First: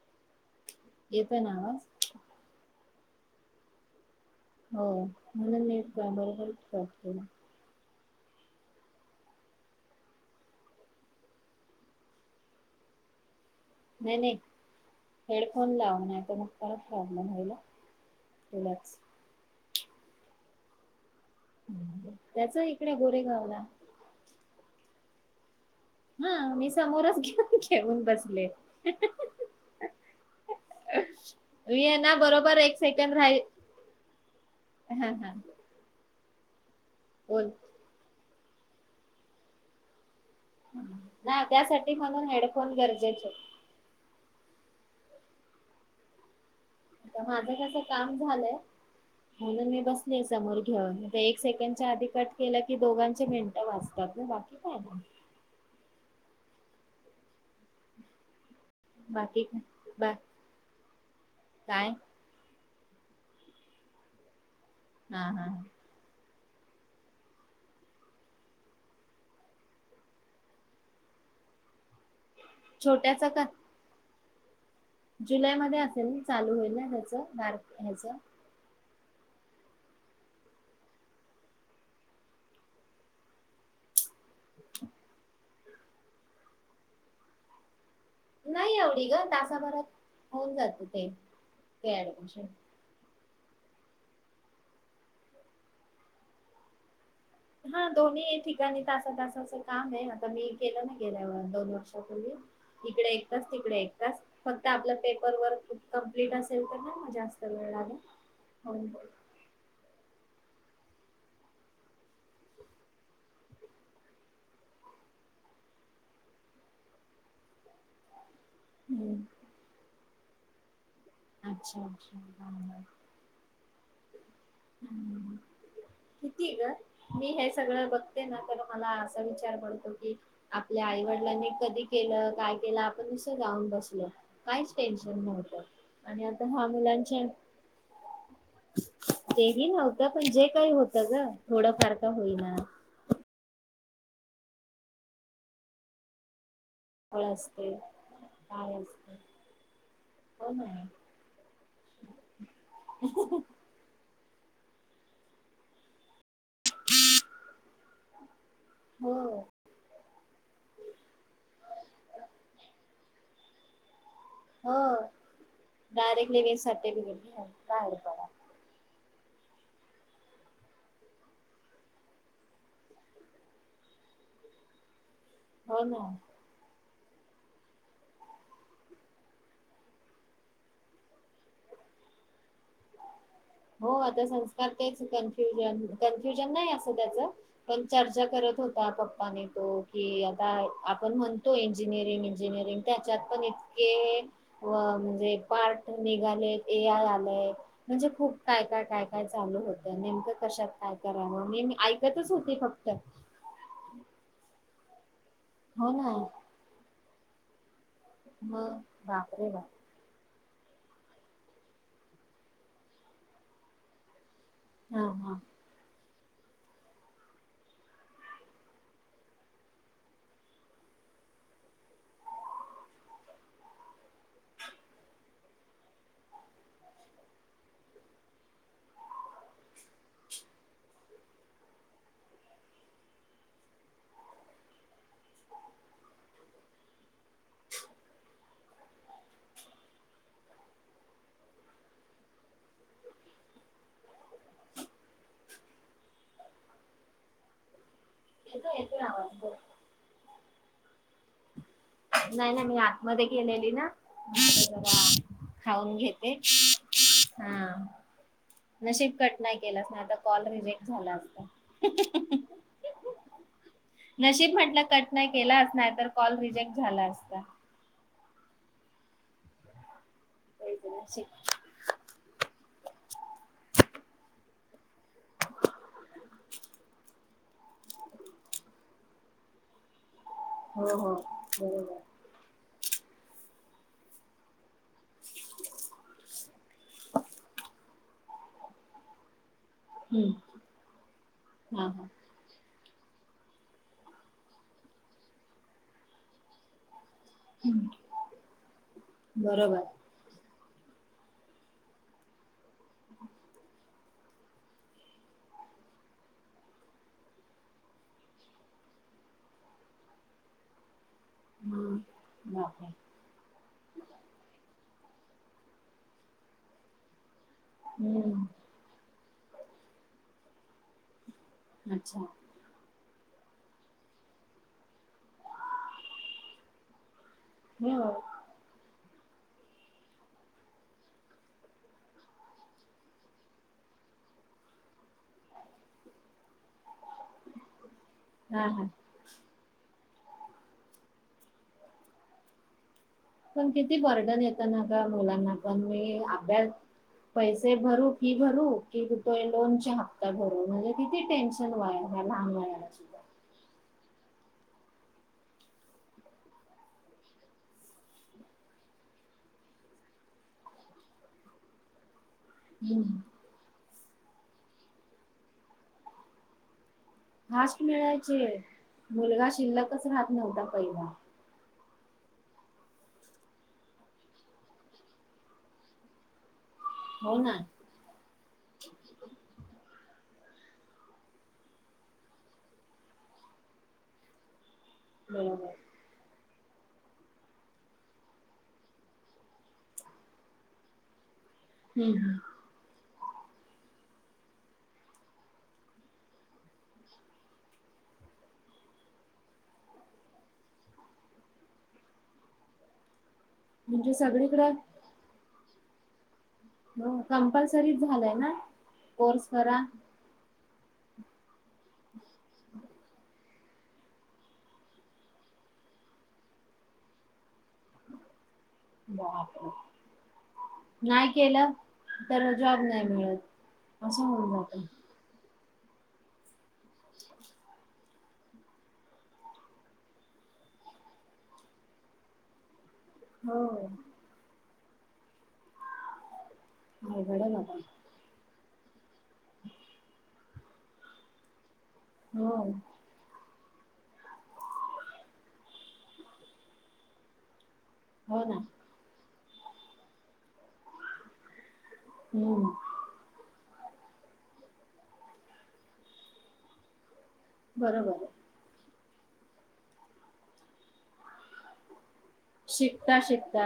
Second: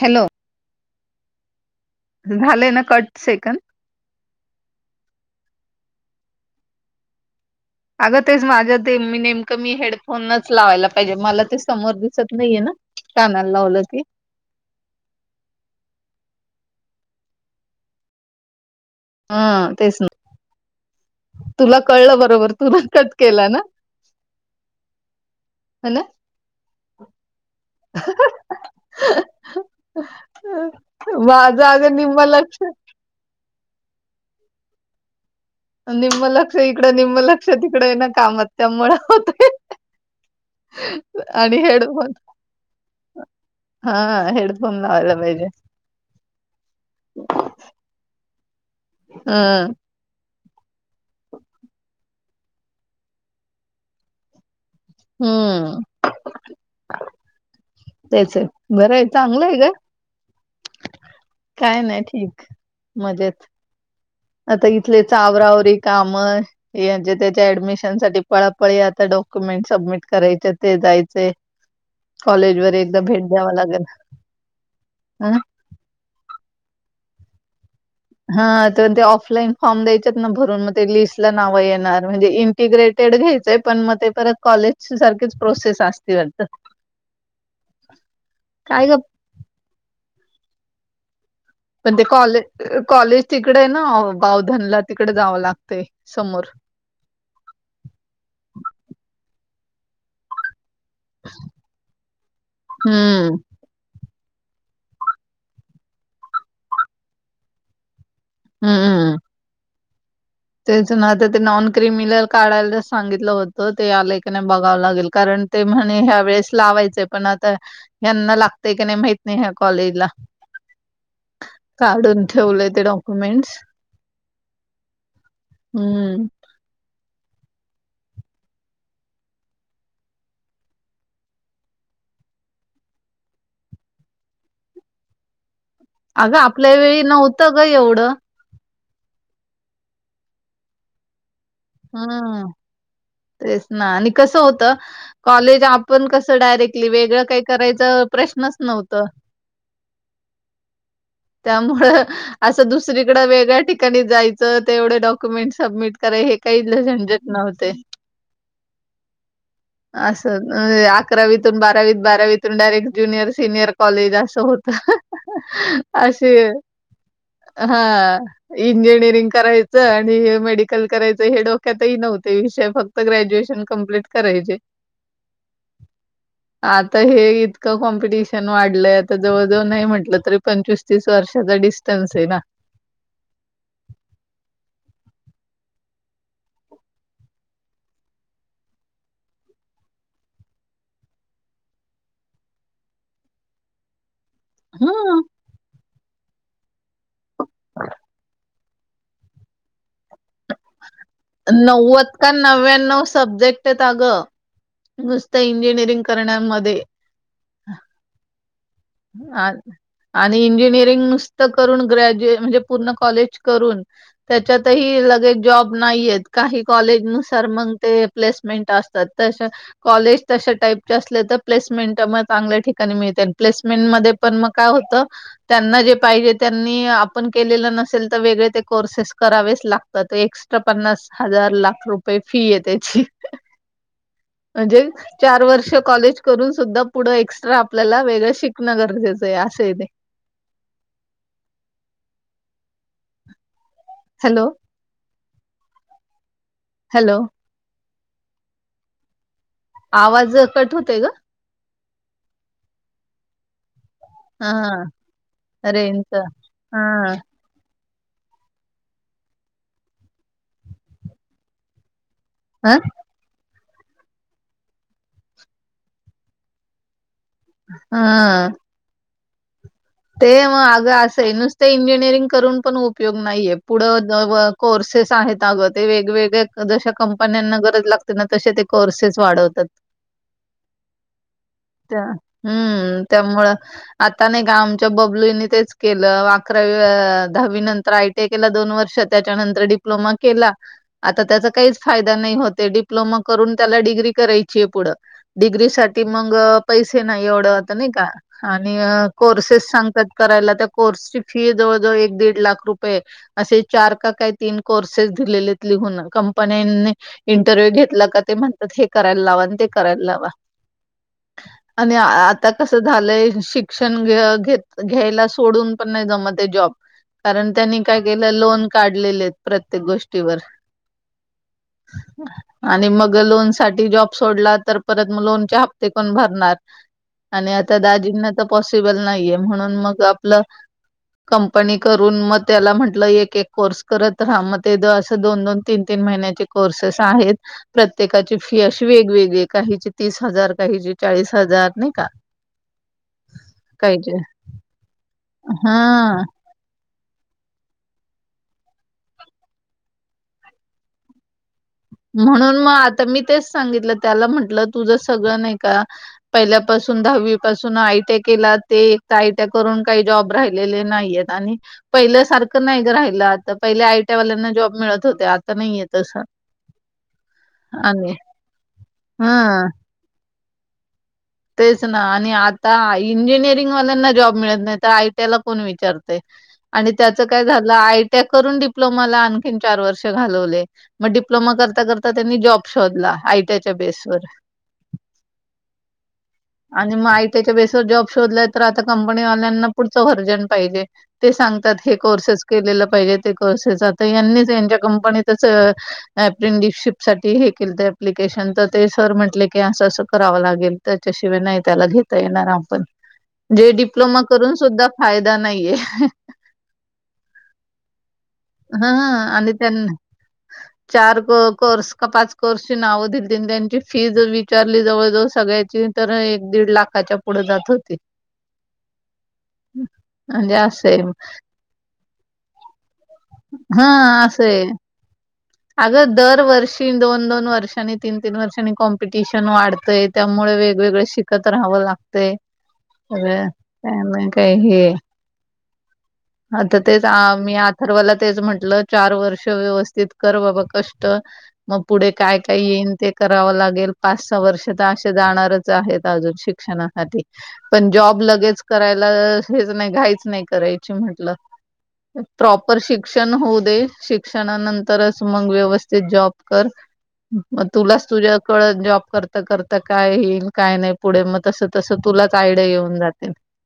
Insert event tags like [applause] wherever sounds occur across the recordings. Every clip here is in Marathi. हॅलो येत नावा झालंय ना कट सेकंड हो म्हणून मीबरोबरच अगं तेच माझ्या ते मी नेमकं मी हेडफोनच लावायला पाहिजे मला ते समोर दिसत नाहीये ना ना नाही नाही हेडफोन लावून त मग ह हा म्हणायला रिलॅक्स हा तेसना तुला कळलं बरोबर त्याच तुला इकडे कट केलं गोरेगावला ना ह ना हा मी समोरच घेन घेऊन बसले माझं मी अगं आहे ना निम्म बरोबर लक्ष एक सेकड रा हम हा निमला क तिकडं निम लक्ष बोल. तिकडे ये ना कामात त्यामुळेणा होतोय ना आणि त्यासाठी हेडफोन म्हणून हेडफोन गरजेचे. हा हेड ब नाला नाहीहिजे आ माझं कस काम झालंय ह म्हणून मी बसली समोर घेऊन एक सेकंडच्या आधी कट केलं की दोघांचे मिनटं वाचतात मग बाकी काय नाही हम्म तेच आहे. बरं आहे बाकी चांगलंय काय ग बा काय नाही ठीक. मजेत. आता इथले हा हा हा. चावरावर काम. ए ह्याच्या त्याच्या ऍडमिशन साठी पळापळी आता डॉक्युमेंट सबमिट करायचे ते जायच. कॉलेज वर एकदा भेट द्यावा लागेल. हं? जुलै मध्ये असेल चालू होईना. ार् [unintelligible] हच. हा तर ते ऑफलाईन फॉर्म द्यायचे ना भरून मग ते लिस्ट ला नाव येणार, म्हणजे इंटिग्रेटेड घ्यायचंय पण मग ते परत कॉलेज सारखीच प्रोसेस असते वाटतं. नाही एवढी ग तासाभरात. होऊन जात ते. पण ते कॉलेज कॉलेज. तिकडे ना बावधनला तिकडे जावं लागतेय समोर. हा दोन्ही एक ठिकाणी तासा तसाचं काम आहे आता मी. के ना गेल्यावर दोन वर्षापूर्वी इकडे हम्म एकतास तिकडे एकतास. फक्त आपलं पेपर वर्कप कंप्लीट असेल तर नाही मग जास्त वेळ लाग हम्मम् तेथून आता ते नॉन क्रिमिल काढायला सांगितलं होतं, ते आलेकने बघावं लागेल कारण ते म्हणे ह्या वेळेस लावायचंय पण आता हना लाग ते का नाही माहित हम्म. नाही ह्या कॉलेज ला. अच्छा अच्छा काढून हा, ठेवलंय ते हा. डॉक्युमेंट्स. हम्म किती आहे ग मी हेच. सगळ बघते ना तर मला असा विचार पडतो की, आपल्या आईवडिलांनी कधी केलं काय केलं आपण असं जाऊन बसलो काहीच टेन्शन नव्हतं. आणि अगं आता हा आपल्या वेळी मुलांच्या नव्हतं ग एवढं. [inaudible] तेही नव्हतं पण जे काही होतं ग. थोडं फार का हम्म होईना. तेच ना आणि कसं होत कॉलेज आपण कसं डायरेक्ट. वेगळं फळ काही असते करायच प्रश्नच काय नव्हत असते हो ना त्यामुळ असं दुसरीकडे वेगळ्या ठिकाणी जाय तर तेवढे डॉक्युमेंट सबमिट कराय. काही ल झंझट नव्हते. हो असं अकरावीतून बारावीत बारावीतून डायरेक्ट ज्युनियर सिनियर कॉलेज अस असं होतं हो हा हा डायरेक्टली वे सर्टिफिकेट घ्या हा बाहेर हा पडा असे इंजिंग. करायचं आणि मेडिकल करायचं हे डोक्यात नव्हते विषय फक्त ग्रॅज्युएशन कंप्लीट करायचे हो ना आता हे इतकं कॉम्पिटिशन वाढलंय आता जवळ जवळ नाही म्हंटलं तरी पंचवीस तीस वर्षाचा डिस्टन्स आहे ना. हो आता संस्कार तेच कन्फ्युजन कन्फ्युजन नाही असं त्याच पण चर्चा करत होता पप्पाने तो कि आता आपण म्हणतो इंजिनियरिंग इंजिनिअरिंग त्याच्यात पण इतके व हं. म्हणजे पार्ट निघाले. ए आय आले म्हणजे खूप काय काय काय काय चालू होत. नेमकं कशात काय करावं ने ऐकतच का होते फक्त स् [unintelligible] हो इंजिनिअरिंग ना करण्यामध्ये [inaudible] मग बाप रे आ बाप इंजिनिअरिंग नुसतं करून ग्रॅज्युए म्हणजे पूर्ण कॉलेज करून हा हा त्याच्यातही जॉब नाहीत काही कॉलेज नुसार मग ते प्लेसमेंट असतात त कॉलेज तशा टाईपचे असले तर प्लेसमेंट मग चांगल्या ठिकाणी मिळते प्लेसमेंट मध्ये पण मग काय होत त्यांना जे पाहिजे त्यांनी आपण केलेलं नसेल तर वेगळे ते कोर्सेस करावेच लागत एक्स्ट्रा पन्नास हजार लाख रुपये फी आहे त्याची म्हणजे चार वर्ष कॉलेज करून सुद्धा पुढ एक्स्ट्रा आपल्याला वेगळ शिकण गरजेचं आहे असं आहे त्याचं हॅलो हॅलो येतो येतो आवाज बोल. आवाज कट होते ग नाही नाही मी आतमध्ये गेलेली ना हा खाऊन रेंजचा घेते हा हा नशिब कट नाही केलाच नाही आता कॉल रिजेक्ट झाला असता ह नशीब म्हटलं कट नाही केलाच नाही तर कॉल रिजेक्ट झालं हा ते मग तेच अगं असं आहे नशीब नुसते इंजिनिअरिंग करून पण उपयोग नाहीये पुढं कोर्सेस आहेत अ ग ते वेगवेगळ्या जश कंपन्यां गरज लागते ना तसे ते कोर्सेस वाढवतात हो हो त्या बरोबर हम्म त्यामुळ आता नाही का आमच्या त्या बबलीने तेच केलं अकरावी दहावी नंतर आयटीआय केला दोन वर्ष त्याच्यानंतर डिप्लोमा डिप्लोमा हम्म, केला आता त्याचा काहीच हा हा फायदा नाही होत आहे डिप्लोमा करून त्याला डिग्री करायची आहे पुढ डिग्रीसाठी मग पैसे नाही एवढं होत हम्म, नाही का आणि कोर्सेस बरोबर सांगतात करायला त्या कोर्सची फी जवळ जवळ एक दीड लाख रुपये असे चार का काय तीन कोर्सेस दिलेले लिहून कंपनीनी इंटरव्ह्यू घेतला का ते म्हणतात हे करायला लावा ते करायला लावा आणि हम्म, आता कस बापरे झालंय शिक्षण घ घेत घ्यायला सोडून पण नाही जमते जॉब आणि त्यांनी काय केलं हम्म, लोन काढलेले आहेत प्रत्येक गोष्टीवर अच्छा आणि मग जर लोन साठी जॉब सोडला तर परत मग लोनचे हप्ते कोण भरणार आणि आता हो दाजींना तर पॉसिबल नाही म्हण मग आप कंपनी करून मग त्याला म्हटलं एक एक कोर्स करत राहा मग ते दोन दोन तीन तीन महिण्याचे कोर्स आहेत प्रत्येकाची फी हा हा अशी वेगवेगळी काहीची तीस हजार काहीची चाळीस हजार नाही का? पण किती काहीचे ओरडत्यात ह मुलांना पण हा मी अभ्यास पैसे भरू फी भरू कि, लोनच्या हप्ता भरू म्हणजे किती टेन्शन वाया ह्या लहान म्हणून मग वयाला आता मी सुद्धा तेच सांगितलं त्याला म्हटलं तुझ सगळ नाही का पहिल्यापासून दहावी पासून आयटी केला ते आयटीआय करून काही जॉब राहिलेला नाही आणि पाहिल्यासारखं नाही गं राहील पहिल्या आयटीआय वाल्यांना जॉब मिळत होते आता नाही येतसं फास्ट मिळायचे मुलगा हा शिल्लकच राहत नवता पहिला तेच ना आता इंजिनिअरिंग वाल्यांना जॉब मिळत नाही तर आयटीआय ला कोण विचारतय आणि त्याचं हो काय ना. झालं आयटी करून डिप्लोमाला आणखीन चार वर्ष घालवले मग डिप्लोमा करता करता त्यांनी जॉब शोधला आयटीयाच्या बेस वर हो आणि मग आयटीच्या बेसवर जॉब शोधला तर आता कंपनी वाल्यांना पुढचं वर्जन पाहिजे ते सांगतात हे हम्म. कोर्सेस केलेलं पाहिजे ते तसेच यांनीच यांच्या कंपनीतच अप्रेंटिशिप साठी हे केलं तर अप्लिकेशन तर ते सर म्हंटले की असं असं करावं लागेल त्याच्याशिवाय नाही त्याला घेता येणार आपण जे म्हणजे डिप्लोमा करून सगळीकडं सुद्धा फायदा नाहीये ह हो कंपल्सरी झालाय ना ह कोर्स आणि करा त्यांना चार कोर्स का पाच कोर्सची नावं दिली आणि त्यांची फी विचारली जवळजवळ सगळे तर एक दीड लाखाच्या पुढे जात होते. म्हणजे असं आहे नाही केलं तर जॉब नाही मिळत असं हां, होवून आहे. जात. अगं दरवर्षी दोन दोन वर्षांनी तीन तीन वर्षांनी कॉम्पिटिशन वाढतय त्यामुळे वेगवेगळ शिकत राहावं लागतय. अर हो. त्या म काही हे. आता तेच अ अवघड आहे मी बाबा. अथर्वला तेच म्हंटलं. चार वर्ष व्यवस्थित कर बाबा कष्ट मग पुढे काय हो. काय येईल ते करावं लागे. गेली पाच सहा वर्ष तर असे जाणारच आहेत अजून शिक्षणासाठी. पण जॉब हो ना. लगेच करायला. हेच नाही घाईच नाही करायची म्हंटलं. हम्म. प्रॉपर शिक्षण होऊ दे शिक्षणा नं तरच मग व्यवस्थित जॉब कर. मग तुलाच बरोबर आहे. तुझ्याकळ जॉब. करता करता काय येईल काय नाही पुढे मग तस तस तुला. शिकता शिकता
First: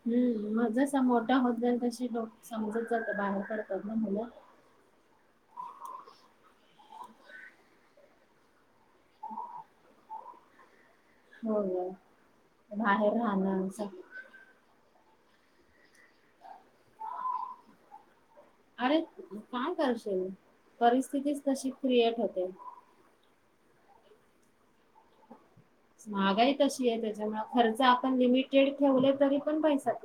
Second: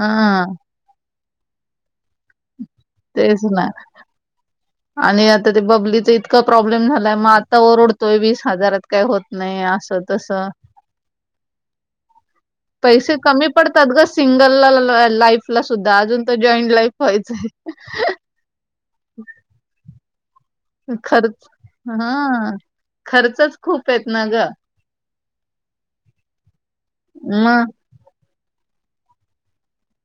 हा मग जसा मोठा होत जाल तशी लक समजत जात बाहेर पडतात ना मुलं. आणि आता ते बबलीच इतका प्रॉब्लेम झालाय मआता ओरडतोय वीस हजारात काही होत नाही असं तस. हो ग. बाहेर पैसे कमी राहणं असं. पडतात ग सिंगल लाल लाईफ ला सुद्धा अजून तर जॉईंट लाईफ व्हायचय. अरे काम करश [unintelligible] परिस्थितीच खर्च तशी हा क्रिएट होते. खर्चच खूप आहेत ना ग. महागाई तशी आहे त्याच्यामु मग खर्च आपण लिमिट. ठेवले तरी पण पैसात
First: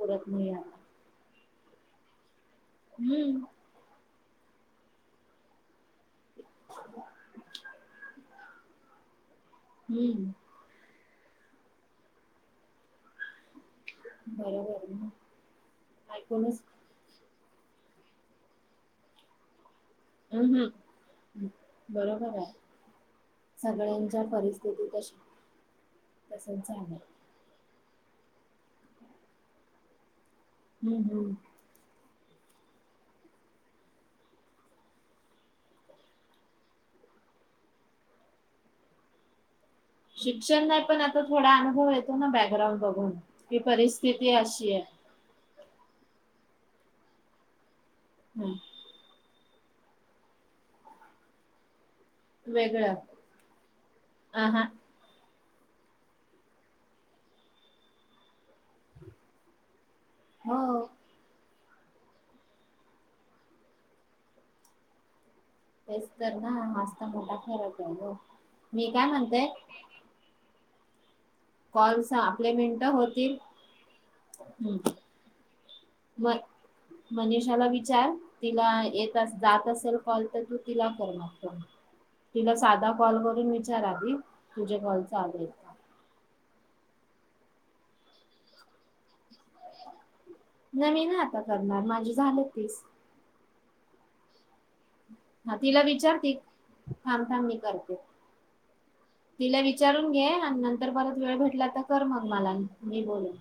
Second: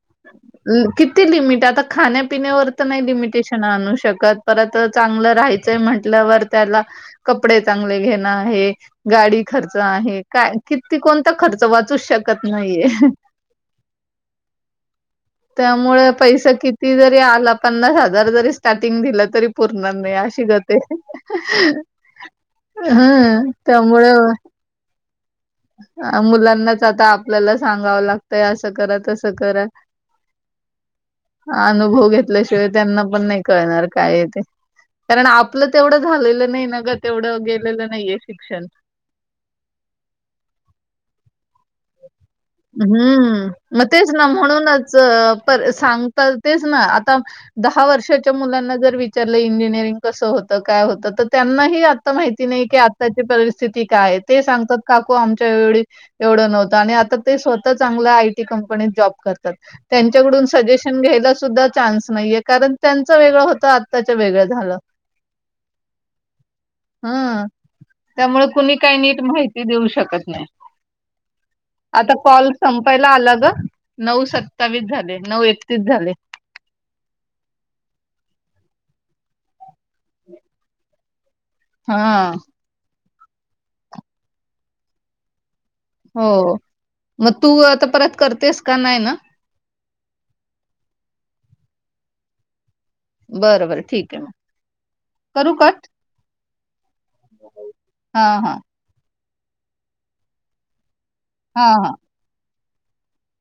किती लिमिट. त्या आता खाण्यात. पिण्यावर तर नाही हम्म. लिमिटेशन आणू शकत. परत चांगलं राहायचंय म्हण. त्यावर त्याला कपडे चांगले घेण. आहे गाडी. खर्च आहे हम्म काय किती कोण. त खर्च वाचू शकत नाहीेये. बरोबर. आहे ना त्यामुळे पैसा ऐकूनच किती जरी आला, पन्नास हजार जरी स्टार्टिंग दिलं तरी पूरता र नाही अशि हम्म गतय. हम्म. बरोबर आहे हम, त्यामुळे सगळ्यांच्या परिस्थिती तशी तसच मुलांनाच झालंय. आता आपल्याला सांगावं लागतंय, असं करा, तसं करा. हम्म हम्म. हा अनुभव घ ल्याशिवाय त्यांना पण नाही कळणार काय ते. कारण आपलं तेवढं झालेलं नाही न ग, तेवढं गेलेलं नाहीय शिक्षण. शिक्षण नाही पण आता थोडा अनु हम्म मग तेच ना, परिस्थिती अशी आहे. म्हणूनच पर सांगताल. तेच ना, आता ह वर्षाच्या हम्म. मुलांना जर विचार इंजिनरिंग कस होत, काय होत, तर त्यांनाही आ माहिती नाही की वेगळं आताची परिस्थिती काय, ते आ हा. सांगतात काकू आम एवढी, एवढं नव्ह आणि आता ते स्वतः चांगल्या आयटी कंपनीत जॉब करतात. त्यांच्याकडून हो सजेशन घ्यायला सुद्धा, चान्स नाहीये. कारण त्यांचा वेगळं होत, आताच्या वेगळं झालं. तेच तर ना हाच तर मोठा हं. फरकय त्यामुळे [unintelligible] कुणी मी काही काय नीट म्हणतेय, माहिती देऊ शकत नाही. आता कॉल मिनटं संपायला आला होतील. ग, नऊ सत्तावीस झाले नऊ एक म मनीषाला विचार, तिला येत जात असेल कॉल तर तू तिला करना. हा कॉल करून विचार आधी, तुझे कॉल चालूयत का? हो, मग तू आता परत करतेस का? नाही ना. नाही ना आता करणार, माझे झाले तीस. बर - बर ठीक म हा तिला विचारते. थांब, थांब मी करते. हा हा तिला विचारून घे आणि नंतर परत वेळ भेटला हा तर हा कर मग मला [unintelligible] मी बोलन.